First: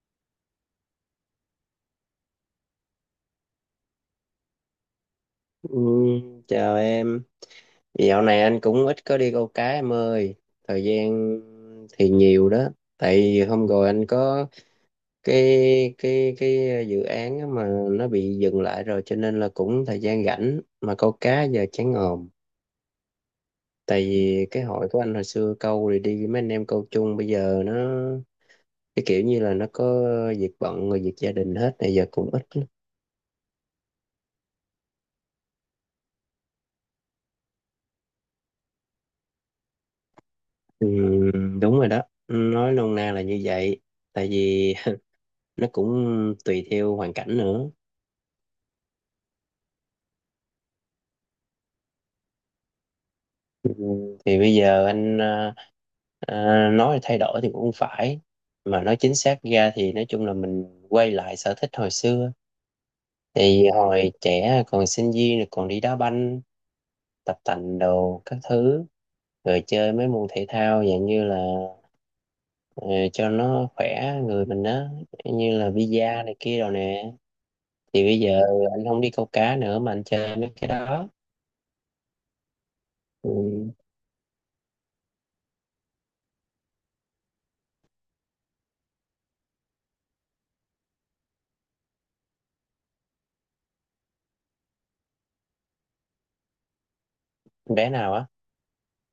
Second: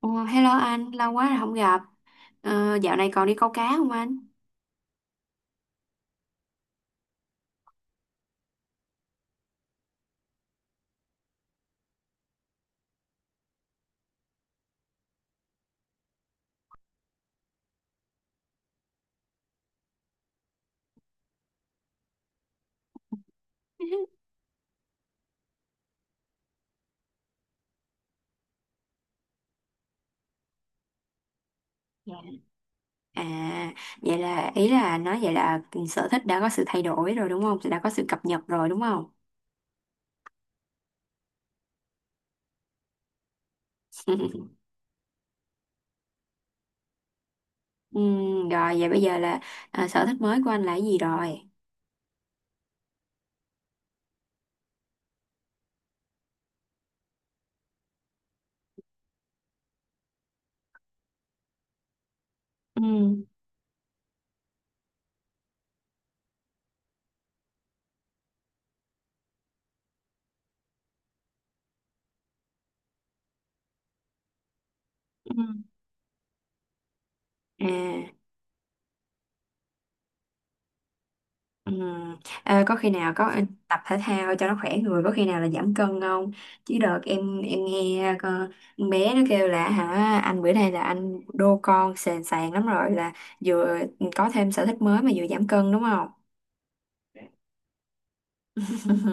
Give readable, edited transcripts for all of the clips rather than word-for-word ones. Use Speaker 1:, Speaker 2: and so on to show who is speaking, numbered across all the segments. Speaker 1: Ồ, hello anh, lâu quá rồi không gặp. Ờ, dạo này còn đi câu cá không anh?
Speaker 2: Ừ, chào em. Dạo này anh cũng ít có đi câu cá em ơi. Thời gian thì nhiều đó. Tại vì hôm rồi anh có cái dự án á mà nó bị dừng lại rồi, cho nên là cũng thời gian rảnh mà câu cá giờ chán ngòm. Tại vì cái hội của anh hồi xưa câu rồi đi với mấy anh em câu chung, bây giờ cái kiểu như là nó có việc bận rồi việc gia đình hết, này giờ
Speaker 1: Dạ.
Speaker 2: cũng ít.
Speaker 1: À, vậy là ý là nói vậy là sở thích đã có sự thay đổi rồi đúng không? Đã có sự cập nhật rồi đúng không?
Speaker 2: Ừ, đúng rồi đó. Nói nôm na là như vậy. Tại vì nó cũng tùy theo hoàn cảnh nữa,
Speaker 1: Rồi vậy bây giờ là sở thích mới của anh là cái gì rồi?
Speaker 2: thì bây giờ anh nói thay đổi thì cũng không phải, mà nói chính xác ra thì nói chung là mình quay lại sở thích hồi xưa.
Speaker 1: Ừ.
Speaker 2: Thì hồi trẻ còn sinh viên rồi còn đi đá banh, tập tành đồ các thứ, rồi chơi mấy môn thể thao dạng như là ờ, cho nó khỏe người mình đó,
Speaker 1: Ừ.
Speaker 2: như là bida này kia rồi nè.
Speaker 1: À.
Speaker 2: Thì bây giờ anh không đi câu cá nữa mà anh chơi mấy cái đó.
Speaker 1: Ừ. À, có khi nào có
Speaker 2: Ừ.
Speaker 1: tập thể thao cho nó khỏe người, có khi nào là giảm cân không? Chứ đợt em nghe con bé nó kêu là hả anh bữa nay là anh đô con sền sàn lắm rồi, là vừa có thêm sở thích mới mà vừa giảm cân đúng không?
Speaker 2: Bé nào á?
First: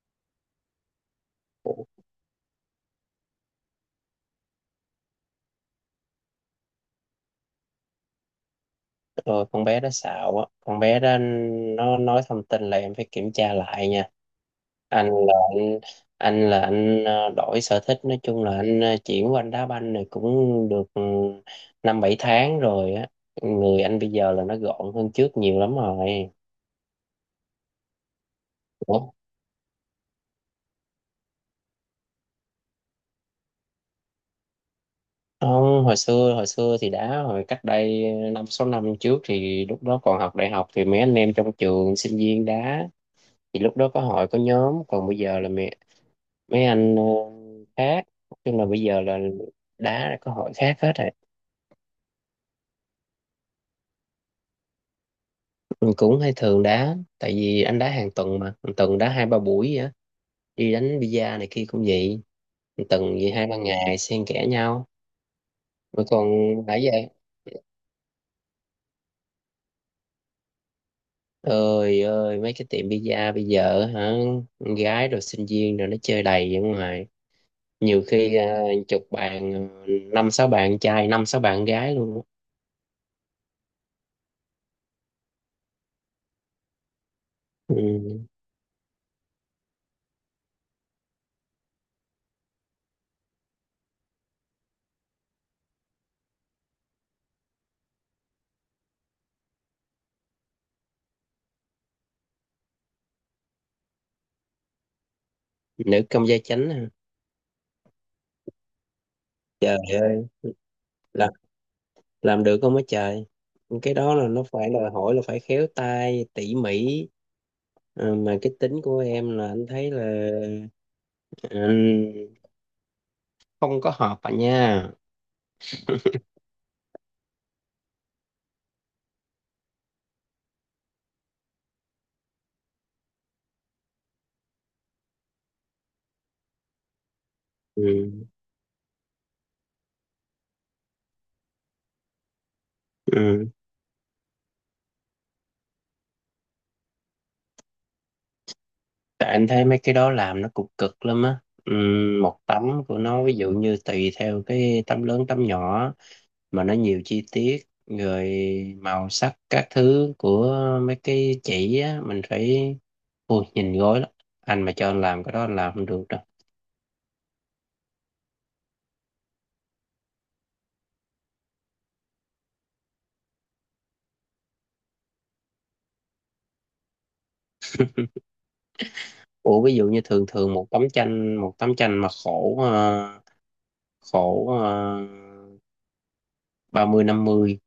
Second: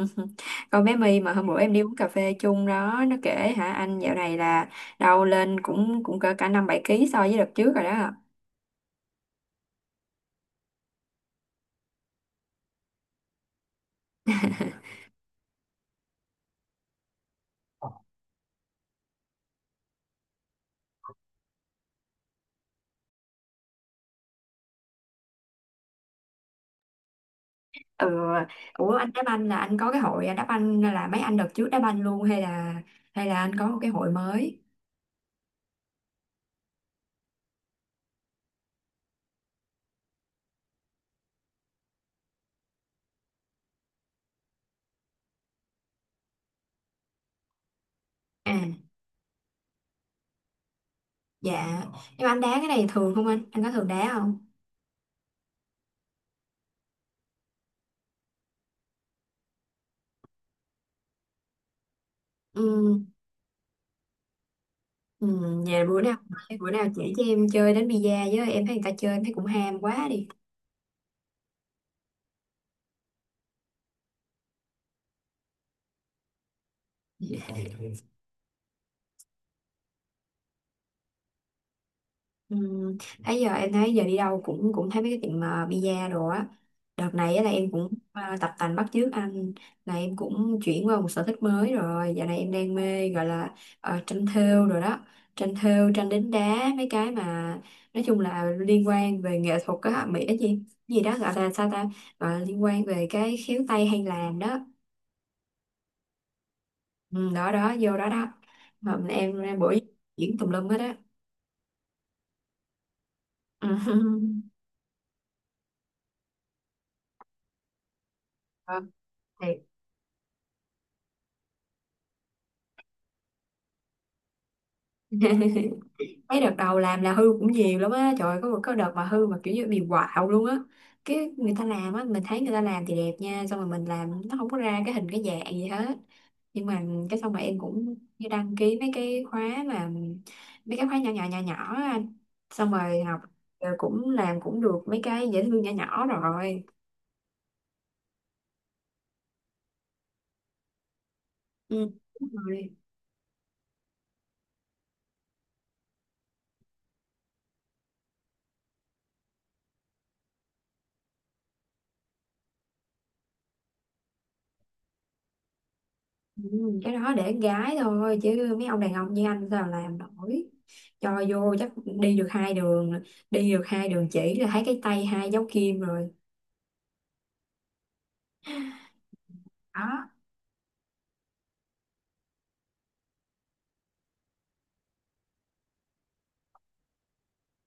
Speaker 1: Con bé My mà hôm bữa em đi uống cà phê chung đó, nó kể hả anh dạo này là đâu lên cũng cũng cỡ cả năm bảy ký so với đợt trước rồi đó.
Speaker 2: Rồi con bé đó xạo á, con bé đó nó nói thông tin là em phải kiểm tra lại nha. Anh là anh anh là anh đổi sở thích, nói chung là anh chuyển qua anh đá banh này cũng được, 5-7 tháng rồi á. Người anh bây giờ là nó gọn hơn trước nhiều lắm rồi.
Speaker 1: Ừ. Ủa,
Speaker 2: Ủa?
Speaker 1: anh đá banh là anh có cái hội đá banh là mấy anh đợt trước đá banh luôn, hay là anh có một cái hội mới?
Speaker 2: Không, hồi xưa thì đá hồi cách đây 5-6 năm trước, thì lúc đó còn học đại học thì mấy anh em trong trường sinh viên đá, thì lúc đó có hội có nhóm. Còn bây giờ là mấy anh khác, nói
Speaker 1: À.
Speaker 2: chung là bây giờ là đá là có hội khác hết rồi.
Speaker 1: Dạ, nhưng mà anh đá cái này thường không, anh có thường đá không?
Speaker 2: Mình cũng hay thường đá, tại vì anh đá hàng tuần, mà hàng tuần đá 2-3 buổi vậy á, đi đánh bida này kia cũng vậy, hàng tuần
Speaker 1: Ừ.
Speaker 2: vậy 2-3 ngày xen kẽ nhau.
Speaker 1: Ừ. nhà bữa
Speaker 2: Rồi
Speaker 1: nào
Speaker 2: còn
Speaker 1: bữa
Speaker 2: nãy
Speaker 1: nào
Speaker 2: giờ,
Speaker 1: chỉ cho em chơi đánh bi-a với, em thấy người ta chơi em thấy cũng ham quá đi.
Speaker 2: ơi ơi, mấy cái tiệm bida bây giờ hả, con gái rồi sinh viên rồi nó chơi đầy ở ngoài. Nhiều khi chục bàn, 5-6 bàn trai 5-6 bàn gái luôn á.
Speaker 1: Ừ. Thấy giờ em thấy giờ đi đâu cũng cũng thấy mấy cái tiệm mà pizza đồ á. Đợt này á là em cũng
Speaker 2: Ừ.
Speaker 1: tập tành bắt chước anh, là em cũng chuyển qua một sở thích mới rồi, giờ này em đang mê gọi là tranh thêu rồi đó, tranh thêu tranh đính đá mấy cái mà nói chung là liên quan về nghệ thuật á, mỹ cái gì gì đó, gọi là sao ta, gọi là liên quan về cái khéo tay hay làm đó.
Speaker 2: Nữ công gia chánh à.
Speaker 1: Ừ, đó đó, vô đó đó, mà em
Speaker 2: Trời
Speaker 1: buổi
Speaker 2: ơi,
Speaker 1: diễn tùm lum hết á.
Speaker 2: làm làm được không á trời. Cái đó là nó phải đòi hỏi là phải khéo tay tỉ mỉ. Mà cái
Speaker 1: Ừ. Ờ,
Speaker 2: tính của em
Speaker 1: thì
Speaker 2: là anh thấy là ừ, không có hợp à nha.
Speaker 1: mấy đợt đầu làm là hư cũng nhiều lắm á, trời ơi, có một cái đợt mà hư mà kiểu như bị quạo luôn á, cái người ta làm á mình thấy người ta làm thì đẹp nha, xong rồi mình làm nó không có ra cái hình cái dạng gì hết, nhưng mà cái xong mà em
Speaker 2: Ừ.
Speaker 1: cũng như đăng ký mấy cái khóa, mà mấy cái khóa nhỏ nhỏ nhỏ nhỏ á anh, xong rồi học,
Speaker 2: Ừ.
Speaker 1: rồi cũng làm cũng được mấy cái dễ thương nhỏ nhỏ rồi.
Speaker 2: Tại anh thấy mấy cái đó làm nó cũng cực lắm á. Ừ.
Speaker 1: Ừ. Đúng
Speaker 2: Một tấm
Speaker 1: rồi.
Speaker 2: của nó, ví dụ như tùy theo cái tấm lớn tấm nhỏ mà nó nhiều chi tiết, rồi màu sắc các thứ của mấy cái chỉ á, mình phải... Ôi, nhìn gối lắm, anh mà cho anh làm cái đó anh làm không được.
Speaker 1: Ừ, cái đó để gái thôi chứ mấy ông đàn ông như anh sao làm nổi, cho vô chắc đi được hai đường, chỉ là thấy cái tay hai dấu kim rồi
Speaker 2: Ủa, ví dụ như
Speaker 1: đó.
Speaker 2: thường thường một tấm tranh, mà khổ 30 50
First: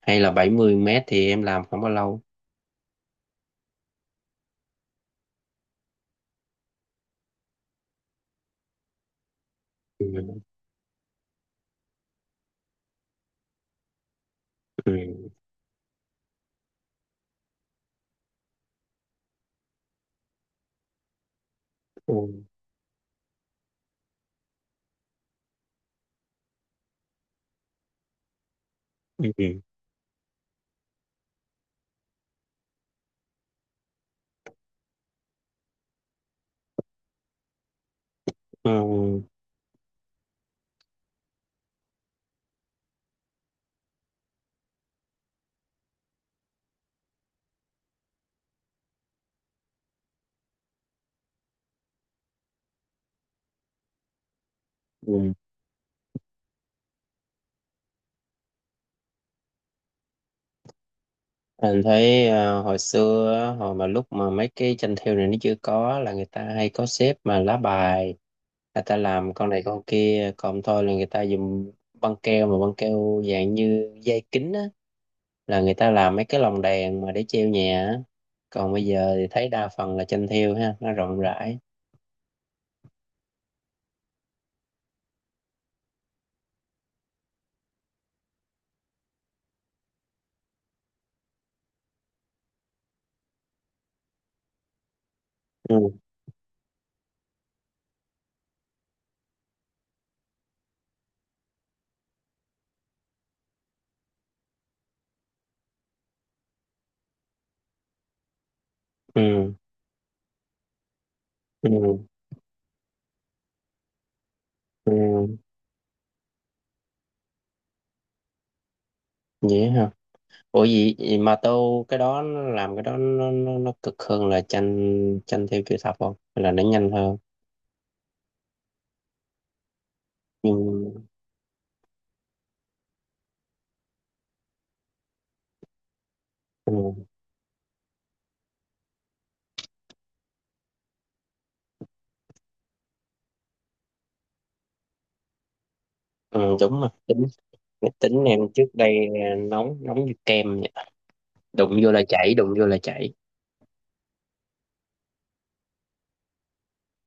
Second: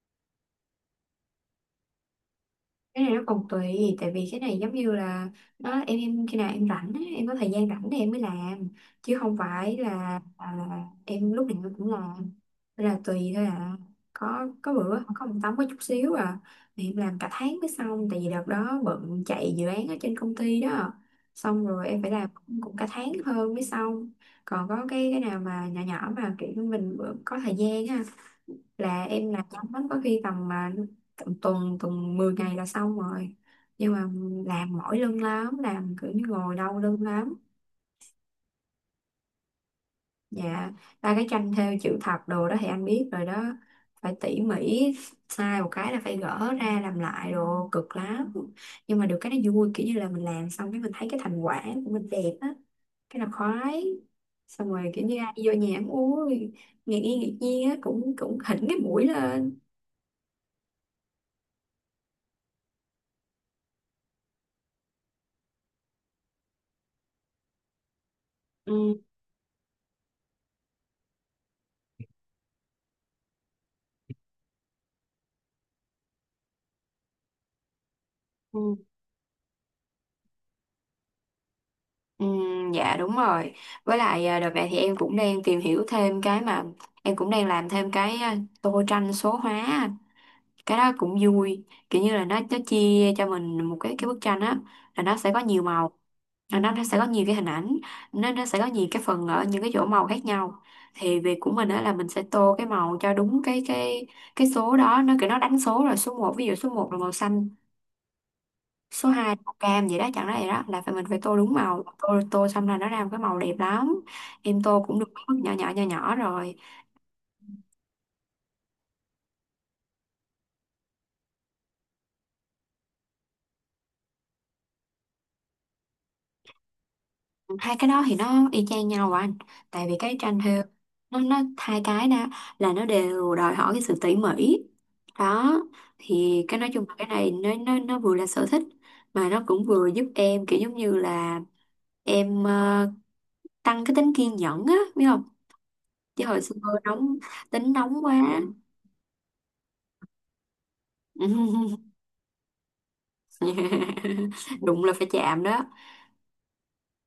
Speaker 2: hay là 70 mét thì em làm không bao lâu?
Speaker 1: Cái này nó còn tùy, tại vì cái này giống như là nó, em khi nào em rảnh á, em có thời gian rảnh thì em mới làm, chứ không phải là,
Speaker 2: Ừ.
Speaker 1: là em lúc nào em cũng làm. Nên là tùy thôi à, có bữa có
Speaker 2: Ừ.
Speaker 1: một tấm có chút xíu à thì em làm cả tháng mới xong, tại vì đợt đó bận chạy dự án ở trên công ty đó, xong rồi em phải làm
Speaker 2: Ừ.
Speaker 1: cũng cũng cả tháng hơn mới xong. Còn có cái nào mà nhỏ nhỏ mà kiểu như mình bữa có thời gian á là em làm
Speaker 2: Ừ.
Speaker 1: nhanh lắm, có khi tầm mà tầm tuần tuần 10 ngày là xong rồi, nhưng mà làm mỏi lưng lắm, làm kiểu như ngồi đau lưng lắm.
Speaker 2: Ừ.
Speaker 1: Dạ, ba cái tranh thêu chữ thập đồ đó thì anh biết rồi đó, phải tỉ mỉ, sai một cái là phải gỡ ra làm lại đồ cực lắm, nhưng mà được cái nó vui, kiểu như là mình làm xong cái mình thấy cái thành quả của mình đẹp á, cái là khoái, xong rồi kiểu như ai
Speaker 2: Ừ.
Speaker 1: đi vô nhà cũng uống, ngạc nhiên á, cũng cũng hỉnh cái mũi lên.
Speaker 2: Anh thấy hồi xưa á, hồi mà lúc mà mấy cái tranh thêu này nó chưa có, là người ta hay có xếp mà lá bài, người ta
Speaker 1: Ừ,
Speaker 2: làm con này con kia. Còn thôi là người ta dùng băng keo, mà băng keo dạng như dây kính á, là người ta làm mấy cái lồng đèn mà để treo nhà á. Còn
Speaker 1: ừ.
Speaker 2: bây giờ thì thấy đa phần là tranh thêu ha, nó rộng rãi.
Speaker 1: Ừ, dạ đúng rồi. Với lại à, đợt này thì em cũng đang tìm hiểu thêm cái mà em cũng đang làm thêm cái tô tranh số hóa, anh. Cái đó cũng vui. Kiểu như là nó chia cho mình một cái bức tranh á, là nó sẽ có nhiều màu,
Speaker 2: Ừ.
Speaker 1: là nó sẽ có nhiều cái hình ảnh, nó sẽ có nhiều cái phần ở những cái chỗ màu khác nhau. Thì việc của mình á là mình sẽ tô cái màu cho đúng cái số đó, nó kiểu nó đánh số rồi, số một ví dụ số một là màu xanh, số hai màu
Speaker 2: Ừ.
Speaker 1: cam vậy đó, chẳng ra vậy đó, là phải mình phải tô đúng màu,
Speaker 2: Ừ.
Speaker 1: tô tô xong là nó ra một cái màu đẹp lắm. Em tô
Speaker 2: Ừ.
Speaker 1: cũng được mấy bước nhỏ nhỏ nhỏ nhỏ rồi.
Speaker 2: Vậy hả? Ủa, gì mà tô cái đó, nó làm cái đó nó, cực hơn là tranh tranh thêu chữ thập không, hay là nó nhanh hơn?
Speaker 1: Hai cái đó thì nó y chang nhau à anh, tại vì cái tranh thêu
Speaker 2: Nhưng,
Speaker 1: nó hai cái đó là nó đều đòi hỏi cái sự tỉ mỉ đó, thì cái nói chung là
Speaker 2: ừ,
Speaker 1: cái này nó vừa là sở thích mà nó cũng vừa giúp em kiểu giống như là em tăng cái tính kiên nhẫn á, biết không? Chứ hồi xưa
Speaker 2: ừ, đúng. Mà
Speaker 1: nóng,
Speaker 2: tính
Speaker 1: tính nóng
Speaker 2: tính
Speaker 1: quá.
Speaker 2: em trước đây nóng, nóng như kem vậy. Đụng vô là chảy, đụng vô là chảy.
Speaker 1: Đụng là phải chạm đó.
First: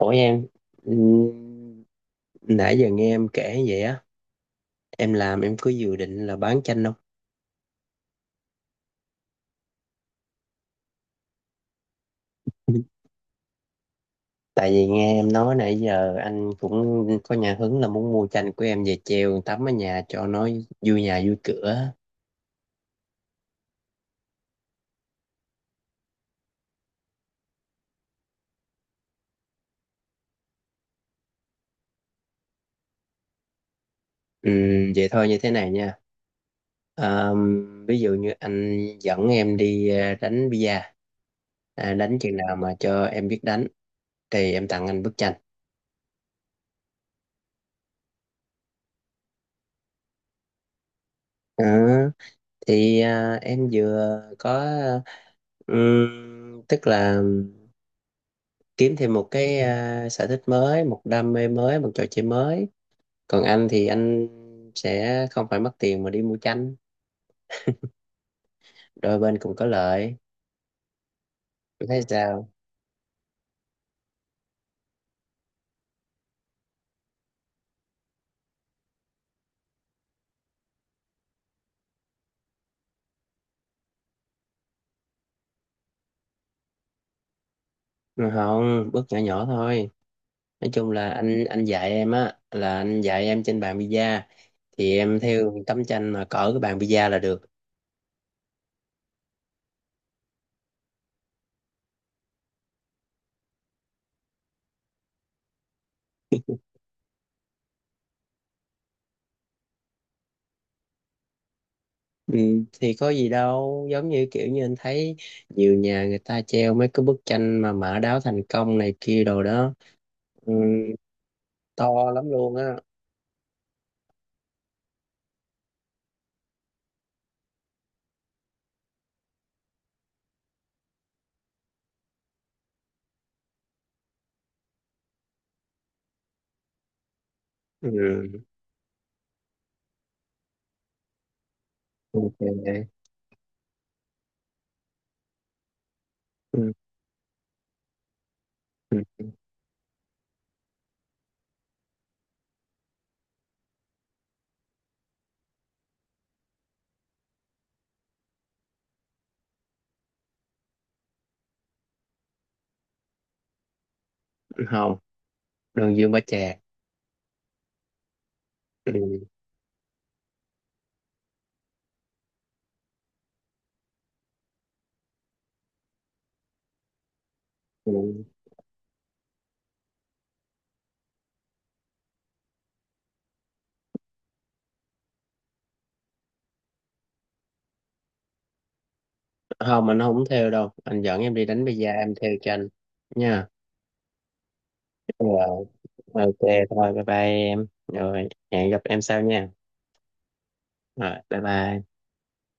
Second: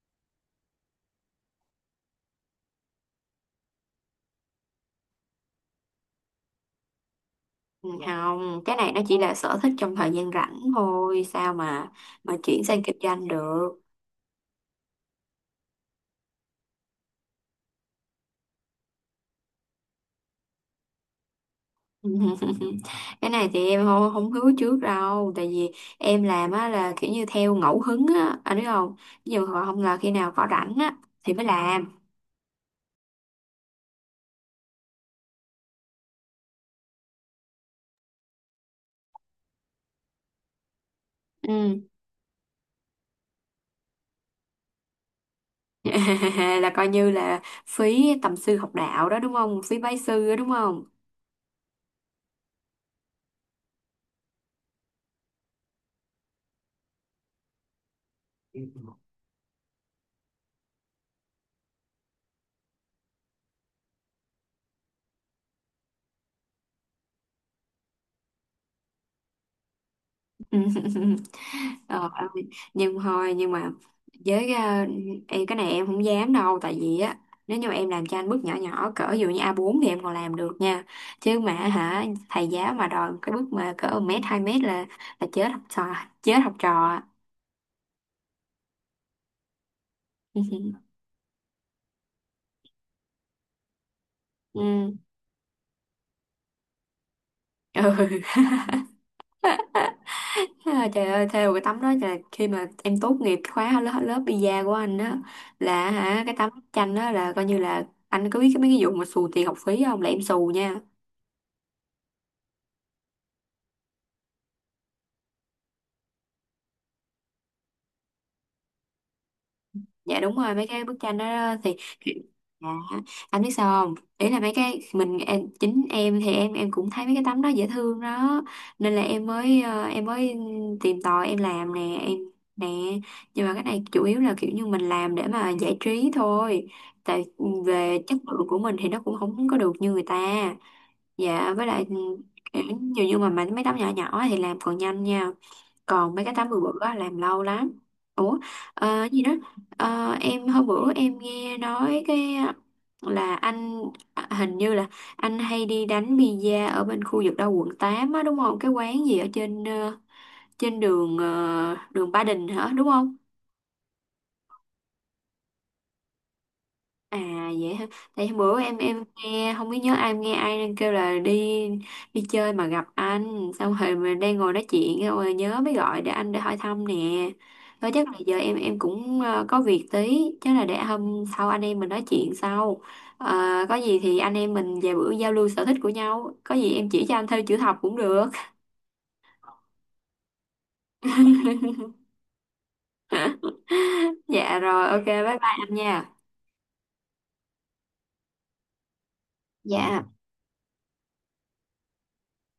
Speaker 2: Ủa em, ừ, nãy giờ nghe em kể vậy á, em làm em cứ dự định là bán chanh.
Speaker 1: Ừ, không, cái này nó chỉ là sở thích trong thời gian rảnh thôi sao mà chuyển sang kinh doanh được.
Speaker 2: Tại vì nghe em nói nãy giờ anh cũng có nhà hứng là muốn mua tranh của em về treo tắm ở nhà cho nó vui nhà vui cửa.
Speaker 1: Cái này thì em không, không hứa trước đâu, tại vì em làm á là kiểu như theo ngẫu hứng á, anh biết không? Ví dụ họ không là khi nào có rảnh á thì mới làm.
Speaker 2: Ừ, vậy thôi như thế này nha. À, ví dụ như anh dẫn em đi à, đánh bia
Speaker 1: Ừ.
Speaker 2: à, đánh chừng nào mà cho em biết đánh thì em tặng anh bức tranh.
Speaker 1: Là coi như là phí tầm sư học đạo đó đúng không, phí bái sư đó đúng không?
Speaker 2: Ờ, thì à, em vừa có tức là kiếm thêm một cái à, sở thích mới, một đam mê mới, một trò chơi mới. Còn anh thì anh sẽ không phải mất tiền mà đi mua chanh. Đôi bên cũng có lợi. Em thấy
Speaker 1: Ờ,
Speaker 2: sao?
Speaker 1: nhưng thôi, nhưng mà với em cái này em không dám đâu, tại vì á nếu như mà em làm cho anh bước nhỏ nhỏ cỡ ví dụ như A4 thì em còn làm được nha, chứ mà hả thầy giáo mà đòi cái bước mà cỡ 1 mét 2 mét là chết học trò, chết học trò.
Speaker 2: Ừ, không, bước nhỏ nhỏ thôi. Nói chung là anh dạy em á, là anh dạy em trên bàn pizza,
Speaker 1: Ừ.
Speaker 2: thì em theo tấm tranh mà cỡ cái bàn pizza là được.
Speaker 1: Ừ. À, trời ơi, theo cái tấm đó là khi mà em tốt nghiệp cái khóa lớp lớp pizza của anh á, là hả cái tấm tranh đó là coi như là anh có biết cái mấy cái vụ mà xù tiền học phí không, là em xù nha.
Speaker 2: Ừ, thì có gì đâu, giống như kiểu như anh thấy nhiều nhà người ta treo mấy cái bức tranh mà mã đáo thành công này kia đồ đó.
Speaker 1: Dạ đúng
Speaker 2: Ừ,
Speaker 1: rồi, mấy cái bức tranh đó thì
Speaker 2: to lắm luôn
Speaker 1: dạ.
Speaker 2: á.
Speaker 1: Anh biết sao không, ý là mấy cái mình em, chính em thì em cũng thấy mấy cái tấm đó dễ thương đó, nên là em mới tìm tòi em làm nè, em nè, nhưng mà cái này chủ yếu là kiểu như mình làm để mà giải trí thôi, tại
Speaker 2: Ừ,
Speaker 1: về chất lượng của mình thì nó cũng không có được như người ta. Dạ, với lại ừ, kiểu
Speaker 2: ok.
Speaker 1: như như mà mấy mấy tấm nhỏ nhỏ thì làm còn nhanh nha, còn mấy cái 80
Speaker 2: Ừ,
Speaker 1: bữa á, làm lâu lắm. Ủa,
Speaker 2: ừ,
Speaker 1: ờ, gì đó. Ờ, em hôm bữa em nghe nói cái là anh hình như là anh hay đi đánh pizza ở bên khu vực đâu quận 8 á đúng không, cái quán gì ở trên trên đường ờ, đường Ba Đình hả đúng không?
Speaker 2: ừ, không, đường Dương Bá Trà.
Speaker 1: À, vậy hả? Tại bữa em
Speaker 2: Ừ.
Speaker 1: nghe không biết nhớ ai, em nghe ai đang kêu là đi, đi chơi mà gặp anh, xong rồi mình đang ngồi nói chuyện xong rồi nhớ mới gọi để anh để hỏi thăm nè. Thôi chắc là
Speaker 2: Ừ.
Speaker 1: giờ em cũng có việc tí, chắc là để hôm sau anh em mình nói chuyện sau. Ờ, có gì thì anh em mình về bữa giao lưu sở thích của nhau, có gì em chỉ cho anh theo chữ thập cũng được.
Speaker 2: Không, anh không theo đâu, anh dẫn em đi đánh bida em theo cho anh nha.
Speaker 1: Dạ rồi, ok bye bye
Speaker 2: Rồi,
Speaker 1: anh nha.
Speaker 2: ok, thôi bye bye em rồi, hẹn gặp em sau nha.
Speaker 1: Dạ.
Speaker 2: Rồi bye bye.